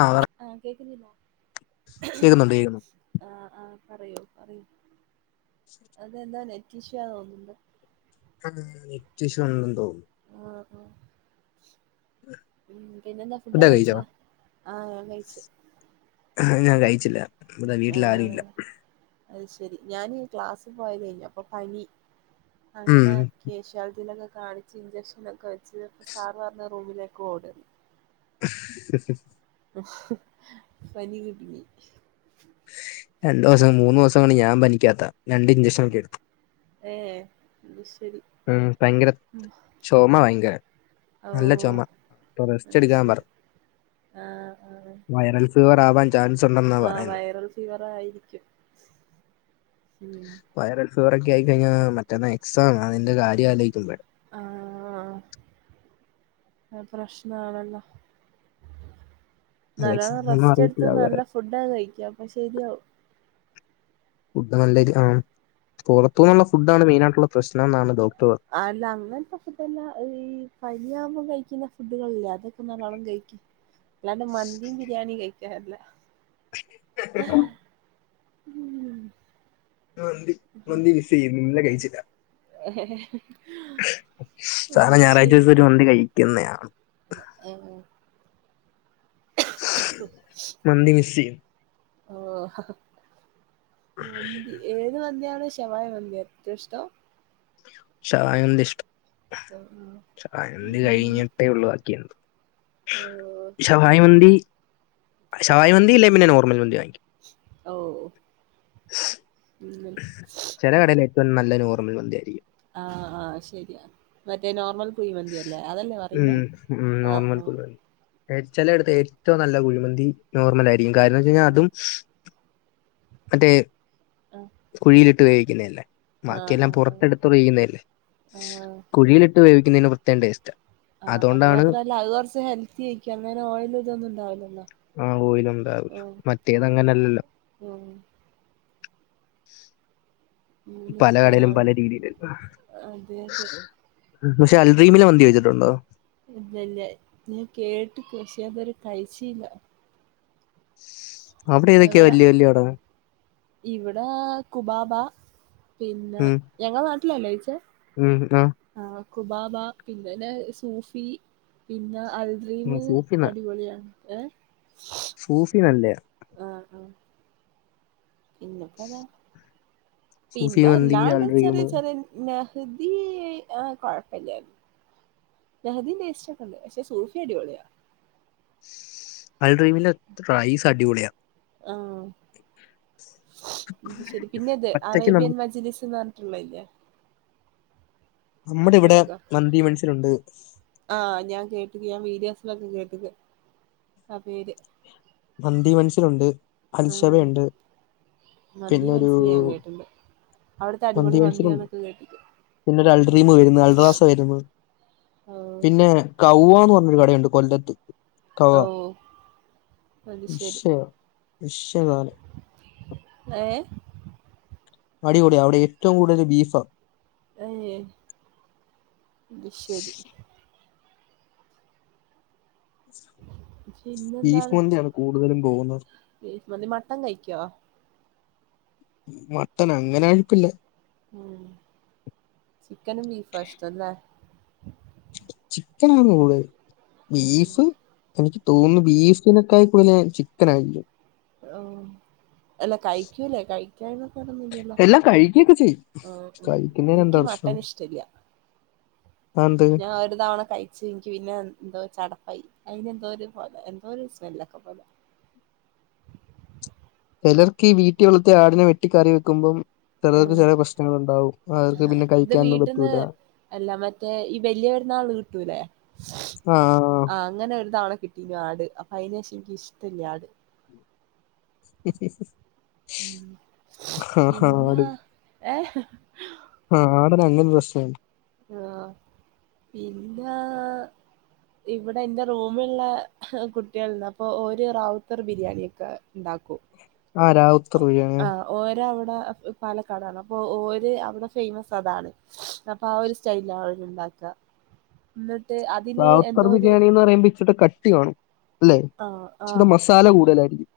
ആഹ് പറ് ആഹ് കേക്കുന്നില്ലോ കേക്കുന്നുണ്ട് കേക്കുന്നുണ്ട് ആഹ് ആഹ് പറയൂ പറയൂ. [unintelligible] അതെന്താ നെറ്റ് ഇഷ്യൂ തോന്നുണ്ട്. അത് നെറ്റ് ഇഷ്യൂ ആണെന്ന് തോന്നുന്നു. ആഹാ. ഉം പിന്നെന്താ ഫുഡ് ഒക്കെ കഴിച്ചോ? ആഹ് ഞാൻ കഴിച്ച്. ഞാൻ കഴിച്ചില്ല. ഇവിടെ വീട്ടിൽ ആരും ആഹ് ഇല്ല അത് ശരി ഞാനീ ക്ലാസ്സ് പോയതേനു. അപ്പൊ പനി. ഉം അങ്ങനെ കേശാൾട്ടിയിലൊക്കെ കാണിച്ച് ഇഞ്ചക്ഷനൊക്കെ വെച്ച് സാർ പറ്ഞ്ഞു റൂമിലെ. കോട്. [unintelligible] പനി കിട്ടിണ്ണി. രണ്ടു ദിവസം മൂന്നു ദിവസം കൊണ്ട് ഞാൻ പനിക്കാത്ത രണ്ട് ഇഞ്ചക്ഷനോക്കെ എടുത്തു. ഏ അതുശരി. ഉം ഭയങ്കര ചെമ ഭയങ്കര. നല്ല ഓഹ് ചെമ അപ്പോൾ റസ്റ്റ്‌ അത് എടുക്കാൻ ശരി പറ്ഞ്ഞു. ആഹ് ആഹ് വയറൽ ഫിവർ ആവാൻ. ചാൻസുണ്ടെന്ന്. ആഹ് വൈറൽ ഫീവർ ആയിരിക്കും ഉം. വൈറൽ ഫീവറ ഒക്കെ ആയിക്കഴിഞ്ഞാൽ മറ്റേന്ന എക്സാം അതിന്റെ കാര്യം ആലോചിക്കുമ്പഴ്. ആഹ് ആ അത് പ്രശ്നാണല്ലോ. അത് എക്സാം നല്ലോണം ഒന്നും റെസ്റ്റ് എടുത്ത് അറിയത്തില്ല വേറെ നല്ല ഫുഡ് ഒകെ കഴിക് അപ്പോ ശരിയാവും. ഫുഡ് നല്ല ആഹ് ഉം. പുറത്തുന്നുള്ള ഫുഡ്ഡണ് മെയിനായിയിട്ടുള്ള പ്രശ്നം എന്നാണ് ഡോക്ടർ പർ അല്ല അങ്ങനത്തെ ഫുഡ്ല്ല ഈ പനിയാകുമ്പോ കഴിക്കുന്ന ഫുഡുകളൾല്ലേ അതൊക്കെ നല്ലോണം കഴിക്ക്‌. അല്ലാണ്ട് മന്തിം ബിരിയാണിം കഴിക്കാനല്ല. പറഞ്ഞത്. ഉം. മന്തി മന്തി മിസ് ചെയ്യുന്നു ഇന്നലെ കഴിച്ചില്ലാ. ഹേ ഹേ ഹ് സാദാ ഞായറാഴ്ച ഒരു ദിവസം ഒരു മന്തി കഴിക്കുന്നേയാണ്. ഏഹ്. മന്തി മിസ്സെയ്യും. ഓ ഹ ഹ ഉം ഏത് മന്തിയാണ് ശവായ മന്തി ഏറ്റം ഇഷ്ടം? ശവായ മന്തി ഇഷ്ടം ആ, വായ മന്തി ഉം. കഴിഞ്ഞ് ഒഴിവാക്കിണ്ട് ഓ ശവായ മന്തി. ശവായ മന്തി ഇല്ലെ പിന്നെ നോർമൽ മന്തി വാങ്ങിക്കും. ഓ ഉം. ചെല കടേല് ഏറ്റവും നല്ല നോർമൽ മന്തി ആായിരിക്കും. ആഹ് ആഹ് അത് ശരിയാ മറ്റേ നോർമൽ കുയി മന്തിയല്ലേ അതല്ലേ പറി ഉം ഉം നോർമൽ കു ച്ചെലട്ത്ത് ഏറ്റവും നല്ല കുഴിമന്തി നോർമൽ ആയിരിക്കും കാരണംന്ന് വെച്ച് കഴിഞ്ഞാൽ അതും. ആഹ് അതെ. കുഴിയിലിട്ട് വേവിക്കുന്നയല്ലേ. ആഹ് ആഹ് ബാക്കിയെല്ലാം ആഹ് ആഹ് പുറത്തെടുത്ത്. റിയുന്നല്ലേ ആഹ് കുഴിയിലിട്ട് വേവിക്കുന്നതിന് പ്രത്യേകം ടേസ്റ്റാ. ആ അത് മാത്രമല്ല അത് കുറച്ച് ഹെൽത്തി ആയിരിക്കും അന്നേരം ഓയിലിതൊന്നും ഉണ്ടാവില്ലല്ലോ ആഹ് ഓയിലുണ്ടാവൂില്ല മറ്റേത അങ്ങനല്ലല്ലോ ഉം [inaudible] പല കടയിലും അങ്ങനൊക്കെയാണ് പല രീതിയിലക്കും അതെ അതെ പക്ഷെ അൽറീമിനെ മന്തി കയ്യിച്ചിട്ടുണ്ടോ ഇല്ലല്ല ഞാൻ കേട്ട്ക്ക്‌ പഷേ ഞാനിത് വരെ കയ്ച്ച്യില്ല അവിടെ ഏതൊക്കെയാ ഞങ്ങള വലിയ വലിയ കട ഇവിടെ കുബാബ പിന്നെ ഞങ്ങളെ നാട്ടിലല്ലോ ചോയ്ച്ചേ? ഉം ഉം ആ കുബാബ പിന്നന്നെ സൂഫി പിന്നെ അൽ ഡ്രീം ഉം. സൂഫി അടിപൊളിയാണ് ഏഹ സൂഫിനല്ലേയ ആഹ് ആഹ് പിന്നെപ്പ സൂഫി മന്തി, പിന്നെല്ലാണ്ട് അൽ റീം. ചെറിയ ചെറിയ നെഹദി ആ കുഴപ്പമില്ലായി നഹദീന്റെ ടെസ്റ്റോക്കെ ണ്ട് പക്ഷെ സൂഫി അടിപൊളിയാ അൽരീമിലെ റൈസ് അടിപൊളിയ ആഹ് ശരി പിന്നെത് ഒറ്റയ്ക്ക് അറേബ്യൻ നമുക്ക് മ ജിലീസ് എന്ന് പറഞ്ഞിട്ടുള്ളല്ലേ ആ നമ്മുടെ ഇവിടെ മന്തി മൻസിലുണ്ട് ആഹ ഞാൻ കേട്ടക്ക്‌ ഞാൻ വീഡിയോസിലൊക്കെ കേട്ടക്കണ് ആ പേര് മന്തി മൻസിലുണ്ട് ഉം അൽശവയുണ്ട് മന്തി മനസ്സില ഞാൻ കേട്ടിണ്ട് അവിടുത്തെ അടിപൊളി മന്തിന്നൊക്കെ കേട്ടിക്കണ്. പിന്നെ ഒരു അൽറീം വരന്നു അൽറാസ വരുന്നു ഓഹ് പിന്നെ കൗവന്ന് പറഞ്ഞൊരു കടയുണ്ട് കൊല്ലത്ത് ഓ ഷെവ ഷെവ ഏഹ അടിപൊളിയാ അവിടേറ്റവും കൂടുതല് ബീഫാ ഏഹ് അത്ശെരി ബീഫ് പിന്നെന്താണ് മന്തിയാണ് കൂടുതലും പോകുന്നത് ബീഫ് മന്തി മട്ടൻ കയിക്കോ മട്ടനങ്ങനഴിക്കില്ല ഉം ചിക്കനും ബീഫുആ ഇഷ്ടം ല്ലേ ചിക്കനാണ് കൂടുതൽ ഉം ബീഫ് എനിക്ക് തോന്നുന്നു ബീഫിനെക്കായ് കൂടുതൽ ഞാൻ ചിക്കനായിരിക്കും ഉം അല്ല കയിക്കൂല്ലേ കയിക്കാന്നാ പടൊന്നില്ലല്ലോ എല്ലാം കഴിക്കൊക്കചെയ്യും ആ ഉം എനിക്ക് മട്ടനിഷ്ടല്ല അതെന്ത് ഞാഒരു തവണ കഴി എനിക്ക് പിന്നെ എന്തോ ഒച്ചടപ്പായി അയിനെന്തോരു പൊക എന്തോരു സ്മെല്ലൊക്കെ പോലെ ചെലർക്കീ വീട്ടി വളർത്തിയാടിനെ വെട്ടി കറി വെക്കുമ്പം ചെലർക്ക് ഉം. ചെല പ്രശ്നങ്ങള്ണ്ടാവും അവർക്ക് പിന്നെ ഇത് കയിക്കാനൊന്നും വീട്ടിന്ന് പറ്റൂല അല്ല മറ്റേ ഈ വല്യപെരുന്നാളിന് കിട്ടൂലേ ആ ആഹ് അങ്ങനെ ഒരു തവണ കിട്ടി ആട് അപ്പൊ അയിനേശെനിക്കിഷ്ടില്ല ആട് പിന്നാ ഏ ആഹ് ആടിനങ്ങനൊരു പ്രശ്നുണ്ട് ആഹ് പിന്നാ ഇവിടെന്റെ റൂമിലുള്ള കുട്ടികൾണ്ട് അപ്പൊ ഓര് റാവുത്തർ ബിരിയാണിയൊക്ക്‌ണ്ടാക്കും ആ രാവു ആ ഓരവിടെ പാലക്കാടാണ് അപ്പോര് അവിടെ ഫേമസഅതാണ് അപ്പാ ഒരു സ്റ്റൈലിലാ അവരുണ്ടാക്ക ഇന്നിട്ട് അതി റാവുത്തർ ബിരിയാണിന്നറയുമ്പ ഇച്ചൂടെ കട്ടി വേണം ല്ലെ ആ ഇച്ചൂടെ മസാല കൂടുതലായിരിക്കും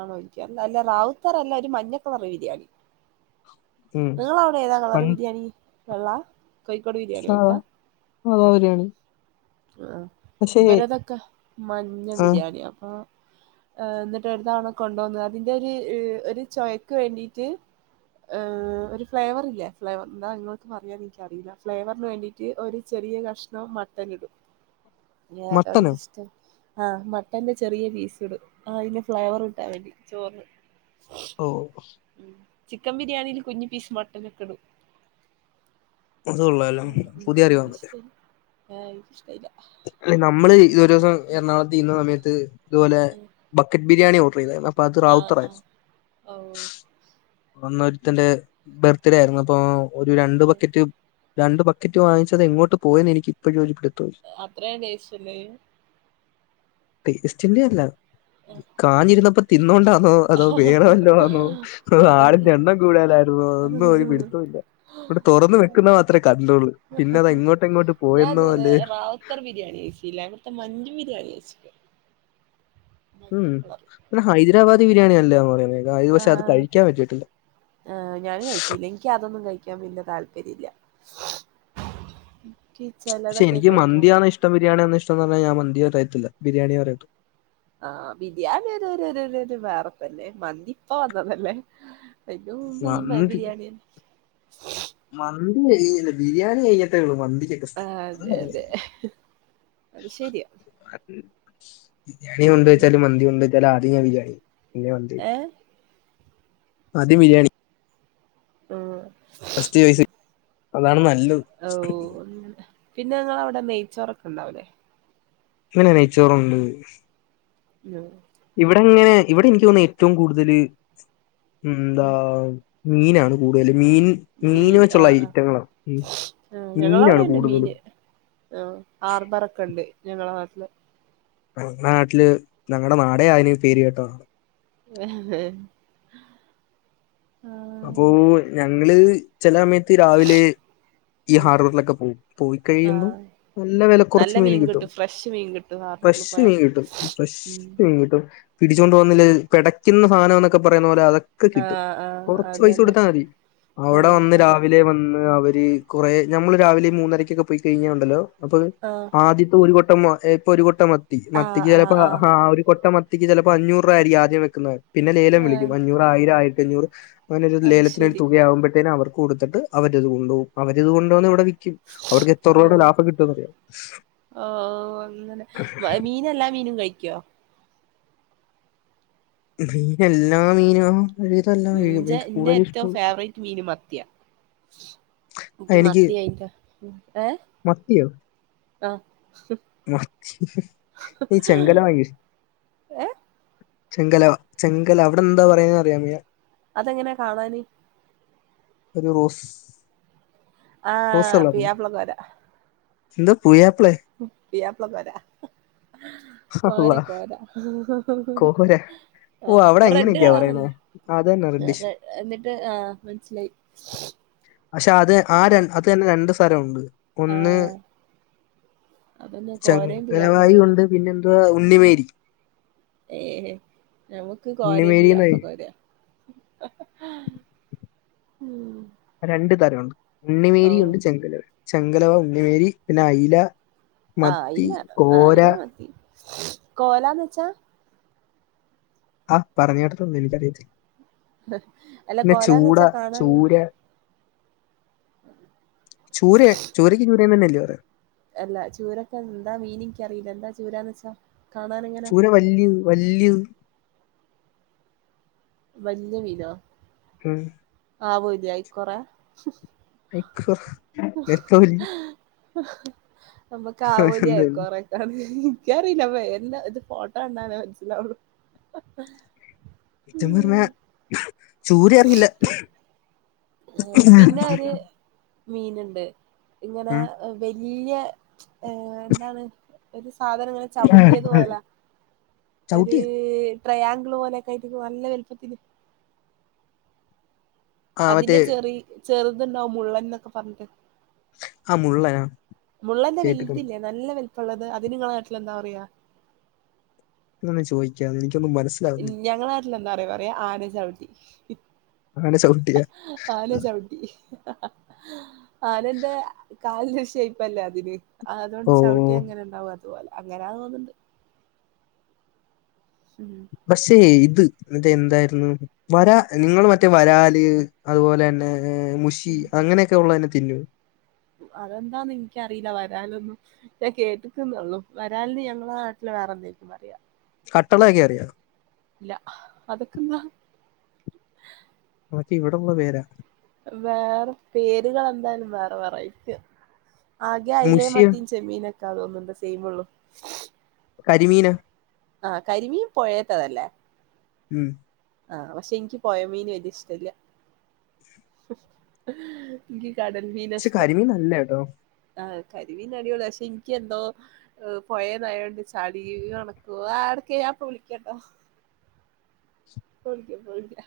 ആണോവെക്ക അല്ല റാവുത്തറല്ല ഒരു മഞ്ഞക്കളറ് ബിരിയാണി ഉം. നിങ്ങളവിടെതാ കളറ് പണ്ട് ബിരിയാണി വെള്ളാ കോയിക്കോട് ബിരിയാണി സാധാ പോലത്താ സാധാ ബിരിയാണി ആഹ് പക്ഷേ ഇവരതെക്കെ മഞ്ഞ ആ ബിരിയാണിയാ അപ്പൊ എന്നി ഒരുതവണ കൊണ്ട്ന്നു അതിന്റൊരു ര് ചൊയക്ക് വേണ്ടിട്ട് ഏ ഒരു ഫ്ലേവറില്ല ഫ്ലേവർ എന്താ നിങ്ങളോടത്ത് പറയാന്നെനിക്കറിയില്ല ഫ്ലേവറിന് വേണ്ടി റ്റ് ഒരു ചെറിയ കഷ്ണം മട്ടനിടും മട്ടനോ ഏതാനിക്കിഷ്ടം ആഹ് മട്ടന്റെ ചെറിയ പീസിടും ആ ഫ്ലേവറ് കിട്ടാൻവേണ്ടി ചോറിന് ഓഹ് ചിക്കൻ ബിരിയാണില് കുഞ്ഞ് പീസ് മട്ടനൊക്ക്‌ടും അത് കൊള്ളാലോ പുതിയറിവാതൊക്കെ ഏഹ് എനിക്കിഷ്ടായില്ല അല്ല നമ്മള് ഇതൊരുസം എറണാകുളത്തിന്ന സമയത്ത് ഇതു പോലെ ബക്കറ്റ് ബിരിയാണി ഓർഡറെയ്താരുന്നു അപ്പത് ആഹ് ആഹ് റാവുത്തറാരുന്നു ഓ അന്നൊരുത്തന്റെ ബർത്ത്ഡേയായിരുന്നു അപ്പൊ ഒരു ഉം രണ്ട്ബക്കറ്റ് രണ്ടു ബക്കറ്റ് വാങ്ങിച്ചതെങ്ങോട്ട് പോയിന്നെനിക്കിപ്പഴും ഒരു പിട്ത്തുല്ല അത്രേം ടേസ്റ്റ്ണ്ടയിന് ടേസ്റ്റിന്റെയല്ല കാഞ്ഞിരുന്നപ്പ തിന്നോണ്ടാന്നോ അതോ വേറെവല്ലോമാന്നോ അതോ ആളിന്റെണ്ണം കൂട്തലായിരുന്നോ ഒന്നും ഒരു പിട്ത്തൊല്ല ഇവിടെ തൊറന്ന് വെക്കുന്ന മാത്രേ കണ്ടൊള്ളു പിന്നതെങ്ങോട്ടെങ്ങോട്ട് പോയെന്നോ അല്ലേ വുത്തർ ബിരിയാണി കയിച്ചില്ല അവിടുത്തെ മഞ്ചു ബിരിയാണി കയിച്ചിന് ഉം പിന്നെ ഹൈദരാബാദി ബിരിയാണി നല്ലായാന്ന് പറയന്നേ അതായത് പക്ഷെ അത് ആഹ് കഴിക്കാൻ പറ്റിട്ടില്ല എനിക്കതൊന്നും കയിക്കാൻ വല്യ താല്പര്യല്ല പക്ഷെ എനിക്ക് മന്തിയാണ്ഷ്ടം ബിരിയാണിയണോ ഇഷ്ടന്ന് പറഞ്ഞാ ഞാ മന്തി പറയിത്തില്ല ബിരിയാണിയേ പറയത്തുള്ളൂ. ആഹ് ബിരിയാണിരരരോര ഒരു വേറെത്തല്ലെ മന്തിപ്പ വന്നതല്ലേ ഏറ്റവും മുൻപ് ഈ മന്തി ബിരിയാണിയന്നെ മന്തി കഴ ബിരിയാണി കഴിഞ്ഞിട്ടേള്ളൂ മന്തി ആഹ് അതെ അതെ അത് ശരിയാ ബിരിയാണി കൊണ്ട് ഉം. വെച്ചാലും മന്തി കൊണ്ട് വച്ചാലും ആദ്യം ഞാൻ ബിരിയാണി പിന്നെ മന്തി ഏ ആദ്യം ബിരിയാണി ആഹ് ഫസ്റ്റ് ചോയ്സ് അതാണ് നല്ലത് ഓഹ് പിന്നെ ഞങ്ങളവിടെ നെയ്ച്ചോറക്കെ ഇണ്ടാവൂലേ പിന്നെ നെയ്ച്ചോറുണ്ട് ണോ ഇവിടെങ്ങനെ ഇവിടെ എനിക്ക് തോന്നുന്ന ഏറ്റവും കൂടുതല് എന്താ ഉം. മീനാണ് കൂടുതലും മീൻ മീൻ മീന് ആ വെച്ചുള്ള ആ ഐറ്റങ്ങളാണ് മീനാണ് ഞങ്ങളവിടെണ്ട് കൂടുതലും മീന് ആ ഹാർബറൊക്കെണ്ട് ഞങ്ങളെ നാട്ടില് ഞങ്ങള നാട്ടില് ഞങ്ങളുടെ നാടേ അയിന് പേര് കേട്ടാതാണ് ആഹ അപ്പോ ഞങ്ങള് ചില സമയത്ത് രാവിലെ ഈ ഉം ഹാർബറിലൊക്കെ പോവും പോയി ആ കഴിയുമ്പോൾ നല്ല വില കുറച്ച് നല്ല മീൻ കിട്ടും ഫ്രഷ് മീൻ കിട്ടും ഹാർബറിൽ ഫ്രഷ് പോയ മീൻ കിട്ടും ഫ്രഷ് ഉം മീൻ കിട്ടും. പിടിച്ചുകൊണ്ട് പോന്നില്ലേ പിടക്കുന്ന സാധനം എന്നൊക്കെ പറയുന്ന പോലെ അതൊ ആഹ് ആഹ് കൊറച് പൈസ കൊടുത്താൽ മതി. അവിടെ വന്ന് അതെ രാവിലെ വ അവര് കൊറേ, നമ്മള് രാവിലെ മൂന്നരക്കൊക്കെ പോയി കഴിഞ്ഞ ഉണ്ടല്ലോ അപ്പൊ ആഹ് ആദ്യത്തെ ഒരു കൊട്ട ഒരു കൊട്ടം മത്തി ആ മത്തിക്ക് ആ ചിലപ്പോ ആ ഒരു കൊട്ട മ ക്ക് ചിലപ്പോ അഞ്ഞൂറ് രൂപ ആയിരിക്കും ആദ്യം വെക്കുന്നത് പിന്നെ ലേലം ആ വിളിക്കും അഞ്ഞൂറ്, ആയിരം, ആയിരത്തിആഞ്ഞൂറ്, അങ്ങനെ ഒരു അത് ലേലത്തിന് ഒരു ശരി തുകയാവുമ്പോത്തേും അവർക്ക് കൊടുത്തിട്ട് അവര അത് കൊണ്ടപോക അവരത് കൊണ്ടോന്ന് ഇവിടെ അവർക്ക് എത്ര രൂപയുടെ ലാഭം കിട്ടുംന്നറിയോ? ഓഹ് അങ്ങനെ മീനെല്ലാ മീനും കഴിക്കുവോ എല്ലാ മീന? [unintelligible] എന്റെ ഏറ്റവും ഫേവറേറ്റ് മീൻ മത്തിയാണ്. ആ, എക്ക് എനിക്ക് മത്തിയയിട്ട ഏ മത്തിയോ? ആഹ് [unintelligible] ചെങ്കലമായി ഏഹ്? ചെങ്കല ചെങ്കല അവിടെ എന്താ പറയ അറിയാ മയ്യ അതെങ്ങനെയ കാണാന്? ഒരു റോസ് റോസ് ആഹ് ഉള്ളത് പ്യാപ്ളകോരാ എന്താ പുയാപ്പിളെ? പിയാപ്ലിക്കൂര കോര അല്ല കോരാ കോര ഓ അവിടെ ആ റെഡ് എങ്ങനെയൊക്കെയാ കളർ പറയണേ അത് തന്നെ റെഡ് ഡിഷ് അല്ലേറെ എന്നിട്ട് ആഹ മനസിലായി പക്ഷെ അത് ആ ര അത് തന്നെ രണ്ട് സ്ഥലംണ്ട് ആ ഒന്ന് അതന്നെ കോരയും പിയാപ്ല ചങ്കലവായി കോരയും ഉണ്ട് പിന്നെ എന്തതുവാ ഉണ്ണിമേരി ഏ ഞമുക്ക് കോര എം ഉണ്ണിമേരി എന്നായി പിയാപ്പളാകൊരയും രണ്ടു തരമുണ്ട്. ഓ ഉണ്ണിമേരി ഉണ്ട് ചെങ്കലവ ചെങ്കലവ ഉണ്ണിമേരി പിന്നെ അയില ആഹ മത്തി അയില ആഹ കോര അയില, മത്തി കോലാന്ന് വെച്ചാ? ആഹ പറഞ്ഞ കേട്ടട്ടുണ്ട് എനിക്കറിയത്തില്ല അല്ല പിന്നെ കോലാന്ന് ചൂട വെച്ചാ കാണാൻ ചൂര ചൂര ചൂരയ്ക്ക് ചൂര തന്നെയല്ലേ? അല്ല ചൂരക്ക് എന്താ മീൻ ഇൻക്കി അറീല്ല എന്താ ചൂരാന്ന് വെച്ചാ കാണാൻ എങ്ങനാ? വല്യു വല്യത് വല്യ മീനോ? ഉം ആവോലിയോ അയ്ക്കൊറെ? ലൈക്ക് എത്ര വല്യ ഞമ്മക്ക് ആവോലി, അയിക്കോറേ ന്താന്ന് ഇൻക്കറിയില്ല എന്താഇത് ഫോട്ടോ കണ്ടാലേ മനസിലാവോള്ളൂ പറഞ്ഞേ ചൂര അറിയില്ല പി മീൻണ്ട് ഇങ്ങനെ ഉം. വല്യ ഏ എന്താണ് ഒരു സാധനം ഇങ്ങനെ ചവിട്ടിയതു പോലെ ഒരു ചവിട്ടിയോ? ട്രയാംഗിൾ പോലെക്കെ ആയിട്ട് നല്ല വലുപ്പത്തില് ആ മറ്റേ അതിന്റെ ചെറീ ചെറുതുണ്ടാവും മുള്ളൻന്നൊക്കെ പറഞ്ഞിട്ട് ആ മുള്ളൻ മുള്ളന്റെ വലുതില്ലേ നല്ല വലുപ്പമുള്ളത് അതിനങ്ങളെ നാട്ടിൽ എന്താ പറയാ? ഇതൊന്നും ചോദിക്കാതെ എനിക്കൊന്നും മനസ്സിലാവുന്നില്ല. എന്താറിയോ പറയാ ആന ചവിട്ടി. ആന ചവിട്ടിയാ? ആന ചവിട്ടി ആനന്റെ കാൽന്റെ ഷേപ്പല്ലേ അതിന് ഓ അതൊണ്ട് ചവിട്ടിയാങ്ങനെ ഇണ്ടാവും അത്പോലെ അങ്ങനാന്ന് തോന്നുണ്ട് ഉം പക്ഷേ ഇത് ഇത് എന്തായിരുന്നു വരാ നിങ്ങൾ മറ്റേ വരാല് അതുപോലെ തന്നെ മുഷ് ഷി അങ്ങനെയൊക്കെ ഉള്ളതിനെ തിന്നോ അതെന്താന്ന് ഇൻക്കറീല്ല വരാലൊന്നും ഞാൻ കേട്ടക്ക്ന്നോള്ളു വരാൽന് ഞങ്ങളെ നാട്ടിൽ വേറെ എന്തേക്കും പറയാ കട്ടള ഒക്കെ അറിയാ ഇല്ല അതൊക്കെന്താ? അതൊക്കെ ഇവിടെ ഒള്ള പേരാ വേറെ പേരുകൾ എന്തായാലും വേറെ വേറെ ആയിരിക്കും ആകെ അയിലേം മുഷിയ മത്തിം ചെമ്മീനൊക്കെ തോന്നുണ്ട് സെയിം ഒള്ളൂ കരിമീനാ ആഹ കരിമീൻ പോഴേത്തതല്ലേ ഉം [unintelligible] ആഹ് പക്ഷെ ഇൻക് പോയ മീന് വല്യ ഇഷ്ടല്ല ഇനിക്ക് കടൽ മീനാ പക്ഷെ ഇഷ്ട്ടം കരിമീൻ നല്ലയാട്ടോ ആഹ കരിമീൻ അടിപൊളിയാ പക്ഷെ ഇനിക്ക് എന്തോ പോയതായൊണ്ട് ചളി മണക്കും ആടക്കി ഞാൻ ഇപ്പൊ വിളിക്കട്ടോ ഇപ്പൊ വിളിക്യാ ഇപ്പൊ വിളിക്യാ